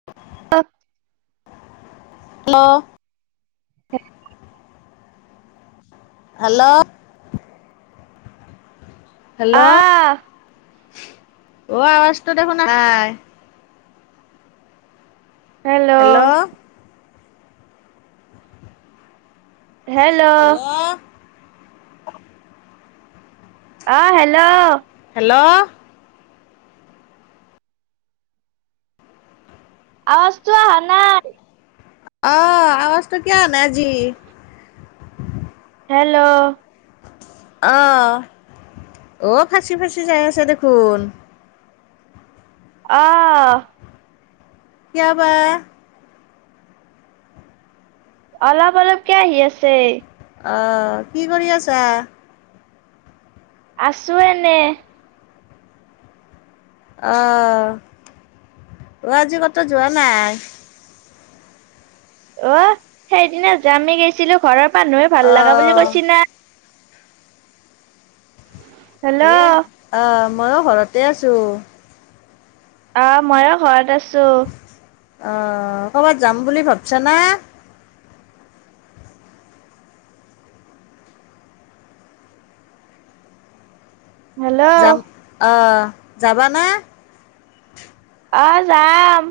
[unintelligible] Hello hello hello hello, আহ অ আৱাজটো দেখোন আহা নাই। হেল্ল' হেল্ল' অ হেল্ল হেল্ল' আৱাজটো অহা নাই। অ', আৱাজটো কিয় অহা নাই আজি। হেল্ল'। অ', অ', ফাচি ফাচি যাই আছে দেখোন। অঁ। কিয় বা? অলপ, অলপকে আহি আছে। অঁ, কি কৰি আছা? আছোঁ এনে। অ', আজি ক'ত যোৱা নাই? অ', সেইদিনা যামি গৈছিলোঁ ঘৰৰ মানুহে ভাল অ লগা বুলি কৈছ না। হেল্ল' এই অ', ময়ো ঘৰতে আছোঁ। অ', মইয়ো ঘৰত আছোঁ। অঁ, ক'ৰবাত যাম বুলি ভাবছনা। হেল্ল' যাম অ', যাবানা? অঁ, যাম।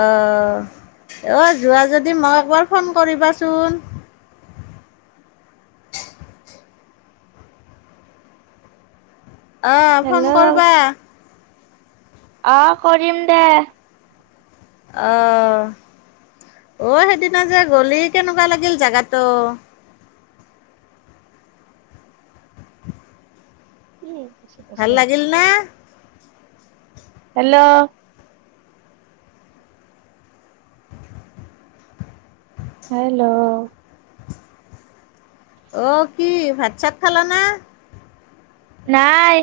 অঁ, অ ', যোৱা যদি মোক একবাৰ ফোন কৰিবাচোন। অঁ, হেল্ল' ফোন কৰিবা। অঁ, কৰিম দে। অ'। অ', সেইদিনা যে গলি, কেনেকুৱা লাগিল জেগাটো। [inaudible] ভাল লাগিল না? হেল্ল'। হেল্ল'। অ', কি, ভাত চাত খাল না? নাই।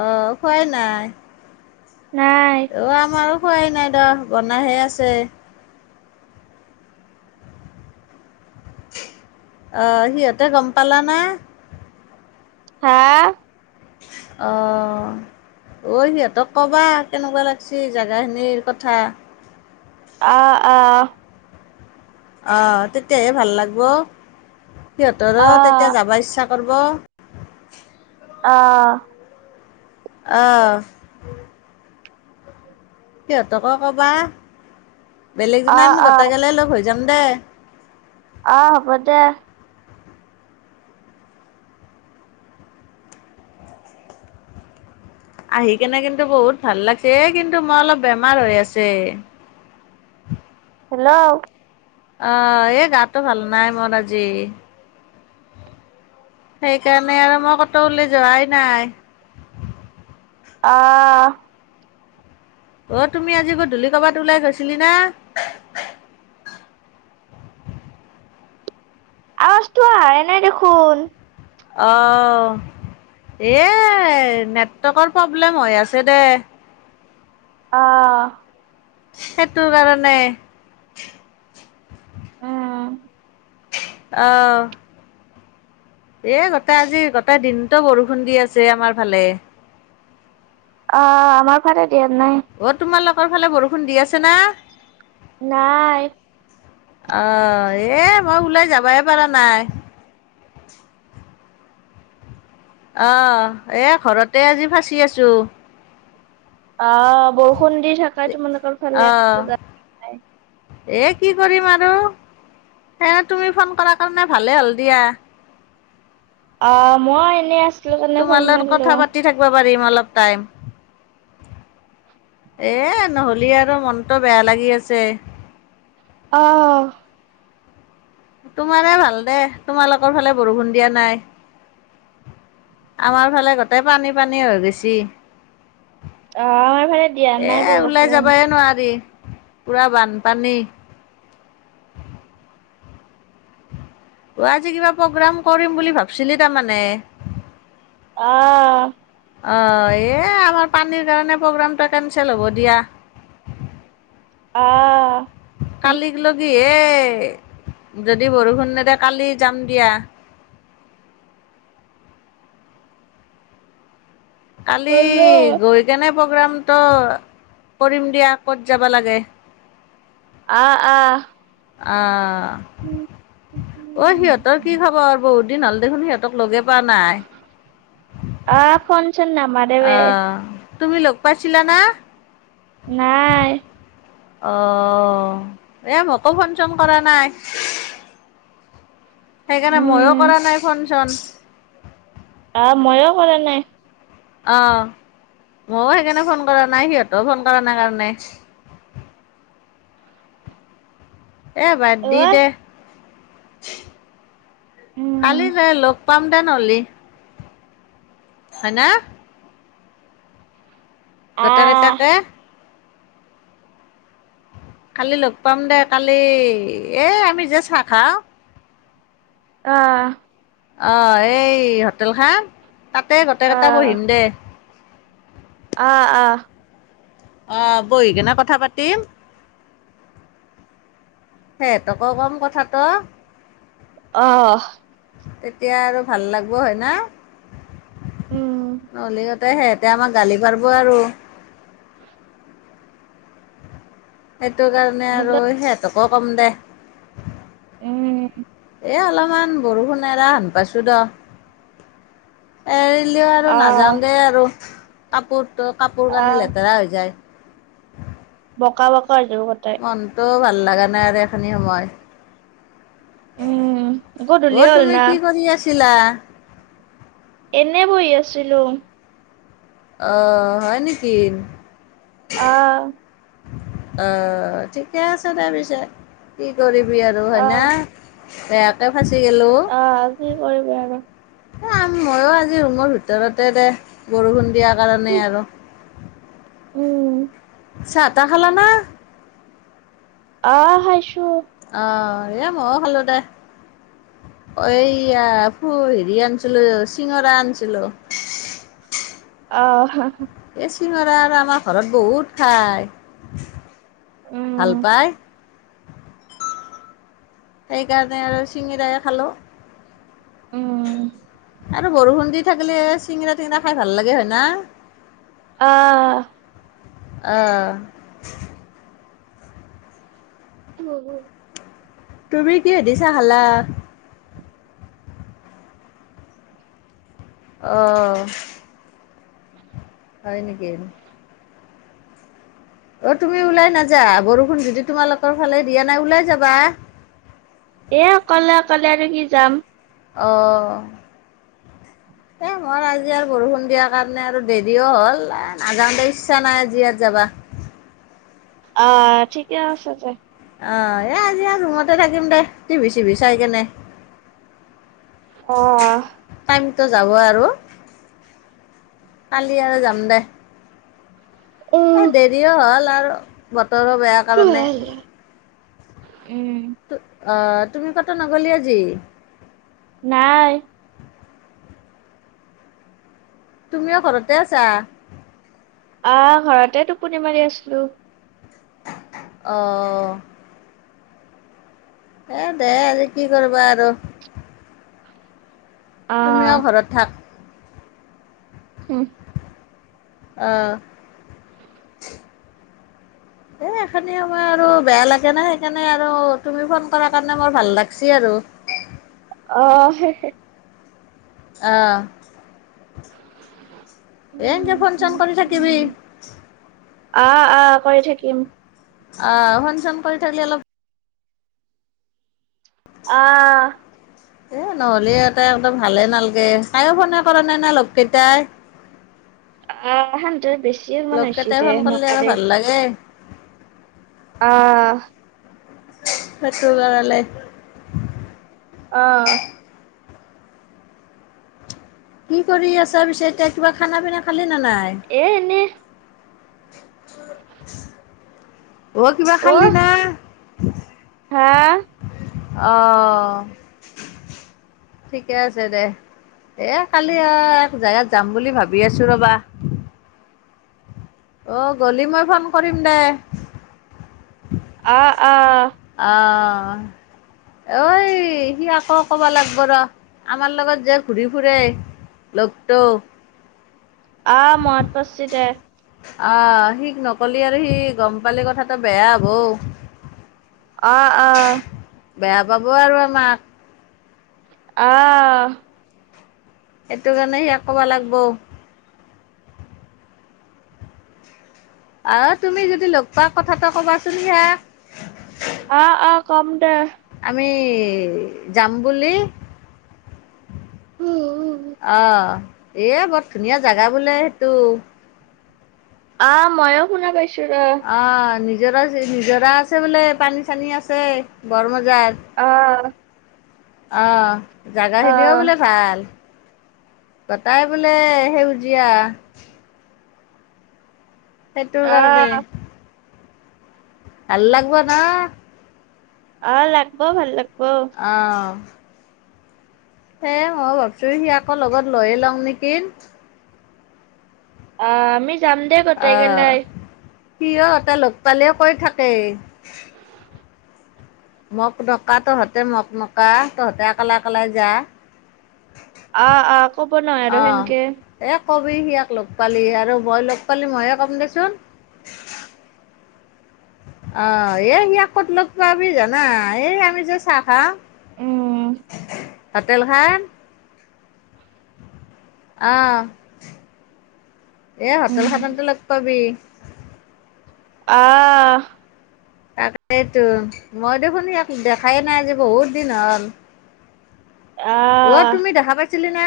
অ', খোৱা নাই। নাই। অ', আমাৰো খোৱাই নাই দে, বনাইহে আছে। অ', সিহঁতে গম পালা না? হা? আহ। ঐ সিহঁতক ক'বা, কেনেকুৱা লাগিছে জেগাখিনিৰ কথা। অ', অ'। অঁ, তেতিয়াহে ভাল লাগিব, সিহঁতৰ আহ তেতিয়া যাব ইচ্ছা কৰিব। অ'। অঁ। সিহঁতকো ক'বা, বেলেগ দিনা আহ আমি আহ গোটেইগালে লগ হৈ যাম দে। অ', হ'ব দে। আহি কেনে কিন্তু বহুত ভাল লাগিছে, কিন্তু মই অলপ বেমাৰ হৈ আছে। হেল্ল'। অ', এই গাতটো ভাল নাই মোৰ আজি। সেইকাৰণে আৰু মই ক'তো উলাই যোৱাই নাই। অ'। অ', তুমি আজি গধূলি ক'বাত ওলাই গৈছিলি না? আৱাজটো আহায়ে নাই দেখোন। অ', এই নেটৱৰ্কৰ প্ৰব্লেম হৈ আছে দে। অ'। সেইটো কাৰণে। অ'। অ'। এ, গটেই আজি, গটেই দিনতো বৰষুণ দি আছে আমাৰ ফালে। অ', আমাৰ ফালে দিয়া নাই। অ', তোমালোকৰ ফালে বৰষুণ দি আছে না? নাই। অ', এই মই ওলাই যাবাই পাৰা নাই। অ', এ, ঘৰতে আজি ফচি আছো। অ', বৰষুণ দি থাকে তোমালোকৰ ফালে অঁ [unintelligible] এ, কি কৰিম আৰু। এ, তুমি ফোন কৰা কাৰণে ভালে হ'ল দিয়া। অ', মই এনেই আছ তোমা লগত কথা পাতি থাকিব পাৰিম অলপ টাইম। এ, নহলি আৰু মনটো বেয়া লাগি আছে। অ'। তোমাৰে ভাল দে, তোমালোকৰ ফালে বৰষুণ দিয়া নাই। আমাৰ ফালে গোটেই পানী পানী হৈ গেছি। আহ আমাৰ ফালে দিয়া এ, নাই ওলাই বৰষুণ যাবাই নোৱাৰি। পোৰা বানপানী। গুৱাহাটী কিবা প্ৰগ্ৰাম কৰিম বুলি ভাবিছিলি তাৰমানে। অ'। অ', এ, আমাৰ পানীৰ কাৰণে প্ৰগ্ৰেমটো কেনচেল হ'ব দিয়া। অ'। কালিক লগি এ, যদি বৰষুণ নেদে কালি যাম দিয়া। কালি, হেল্ল' গৈ কেনে প্ৰগ্ৰামতো কৰিম দিয়া ক'ত যাবা লাগে। অ', অ'। অ'। অ', সিহঁতৰ কি খবৰ? বহুত দিন হ'ল দেখোন সিহঁতক লগে পা নাই। অ', ফোনচোন নামা অ'। তুমি লগ পাইছিলা না? নাই। অ'। এই মোকো ফোন চোন কৰা নাই। সেইকাৰণে মইয় উম কৰা নাই ফোন চোন। অ', ময়ো কৰা নাই। অ', ময়ো সেইকাৰণে ফোন কৰা নাই সিহঁতেও ফোন কৰা নাই কাৰণে। এ, বাদ অ দি দে। উম কালি যাই লগ পাম দে নহলি। হয়নে? আহ গোটেকিটাকে। কালি লগ পাম দে কালি। এই আমি যে চাহ খাওঁ অ'। অ', এই হোটেল খান, তাতে গোটেই কেইটা বহিম দে। আ আ অ বহি কেনে কথা পাতিম সিহঁতকো কম কথাটো অহ তেতিয়া আৰু ভাল লাগব হয় না উম নহলে আৰ ত সেহেতে আমাক গালি পাৰব আৰু সেইটো কাৰণে আৰু হেল্ল' সেহঁতকো কম দে। উম এ অলমান বৰষুণ এৰা হেন পাইছো দ এৰিলেও আৰু আহ নাযাও দেই আৰু কাপোৰ ত কাপোৰ কানি আহ লেতেৰা হৈ যায়। বকা বকা হই যাব গটাই। মনটোও ভাল লাগা নাই আৰু এইখিনি সময়ত। উম অ গধূলিয়ে হ'ল তুমি না কি কৰি আছিলা? এনে বহি আছিলো। অহ হয় নেকিন অ অ ঠিকে আছে দে পিছে কি কৰিবি আৰু হয় না। আহ বেয়াকে ফাচি গেলো। এ আহ কি কৰিবি আৰু ময়ো আজি ৰুমৰ ভিতৰতে দে বৰষুণ দিয়া কাৰণে আৰু উম চাহ তাহ খালা না অহ হাইছো। অহ এ মও খালো দে। এইয়া ফু হেৰি আনিছিলো চিঙৰা আনছিলো। অহ হ হ এই চিঙৰা আৰু আমাৰ ঘৰত বহুত খাই। উম ভাল পায় সেইকাৰণে আৰু চিঙিৰাই খালোঁ। উম আৰু বৰষুণ দি থাকিলে চিঙিৰা টিঙিৰা খাই ভাল লাগে হয় না। আ অহ বুবু তুমি কিহে দি চাহ খালা? অঁ হয় নেকিন অ তুমি ওলাই নাযা, বৰষুণ যদি তোমালোকৰ ফালে দিয়া নাই ওলাই যাবা। এই অকলে অকলে আৰু কি যাম। অঁ [unintelligible] এ মই আজি আৰু বৰষুণ দিয়াৰ কাৰণে আৰু দেৰিও হ'ল এ নাযাওঁ দে ইচ্ছা নাই আজি আৰ যাবা। অ ঠিকে আছে তে অ এই আজি আৰু ৰুমতে থাকিম দে টিভি চিভি চাই কেনে। অ টাইমতো যাব আৰু কালি আৰু যাম দে। এ উম দেৰিও হ'ল আৰু বতৰো বেয়া কাৰণে। ত অ তুমি কতো নগলি আজি। নাই। তুমিও ঘৰতে আচা। অ ঘৰতে টোপনি মাৰি আছিলোঁ। অ এ দে আজি কি কৰবা আৰু তুমিও আহ ঘৰত থাক। ও অ, [inaudible] এই এইখিনি সময় আৰু বেয়া লাগে না সেইকাৰণে আৰু তুমি ফোন কৰাৰ কাৰণে মোৰ ভাল লাগছি আৰু। অ, হে, হে। অ, এ ফোন চুন কৰি থাকিবি। অ, অ কৰি থাকিম। অ, ফোন চুন থাকিলি অলপ। অ। এ নহ'লে ইহঁতে একদম ভালে নালগে তাইও ফোনে কৰা নে নাই লগ কেইটাই। অ হেনতে বেছি মান হৈছে দে নকৰে। তাকে। অ। হেতো লৰালে। অ। কি কৰি আছা পিছে এতিয়া কিবা খানা পিনা খালি নে নাই। এই এনেই। ঐ কিবা অ খালি না? হা অঁ ঠিকে আছে দে। এই কালি এক জোগাত যাম বুলি ভাবি আছোঁ ৰ'বা। ও গলি মই ফোন কৰিম দে। অঁ, অঁ। অ। ঐ সি আকৌ ক'বা লাগিব ৰ আমাৰ লগত যে ঘূৰি ফুৰে। লগ টো। অ মনত পৰছি দে। অ, সিক নকলি আৰু সি গম পালি কথাটো বেয়া হ'ব। অ, অ। বেয়া পাব আৰু আমাক। অঁ। হেতু কাৰণে হেয়া ক'বা লাগ বৌ। অ, তুমি যদি লগ পোৱা কথাটো কবাচোন হিয়াক। অ, অ কম দে। আমি যাম বুলি। অ এ বৰ ধুনীয়া জেগা বোলে সেইটো। আ, মইয়ো শুনা পাইছো ৰ'। অ', নিজৰা, নিজৰা আছে বোলে, পানী-চানী আছে। বৰ মজা অ', অ'। জাগাখিনিও অ', বোলে ভাল, গটাই বোলে সেউজিয়া। সেইটো কাৰণে, অ'। ভাল লাগব না? অ', লগাব, ভাল লাগব। অ'। হে মই ভাবছো, ইয়াকো আকৌ লগত লৈয়ে, লওঁ নেকি? অ', আমি যাম। দে গোটেই অ', গেলাই। সিও, এটা লগ পালে কৈ থাকে। মক নকা, তহঁতে মক মকা, তহঁতে অকলে অকলে যা। অ', অ', ক'ব ন, আৰু অঁ সেনকে। এই কবি ইয়াক লগ পালি, আৰু মই লগ পালে, মইয়ে ক'ম দেচোন। অ', এই ইয়াক ক'ত লগ পাবি জানা, এই আমি যে চাহ খাওঁ। উম। হটেলখন। অ', এ হোটেলখনতে লগ পাবি। অ'। তাকেটো, মই দেখোন ইয়াক দেখাই নাই যে, বহুত দিন হ'ল। অ'। অ', তুমি দেখা পাইছিলি না?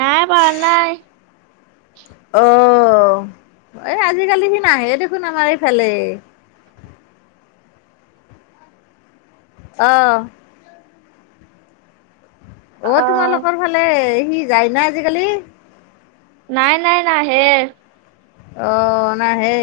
নাই, পোৱা নাই। অ', এই আজিকালি সি, নাহে দেখোন আমাৰ এইফালে। অ'। অ', তোমালোকৰ ফালে, সি যায় না আজিকালি? নাই, নাই, নাহে। অ', নাহে।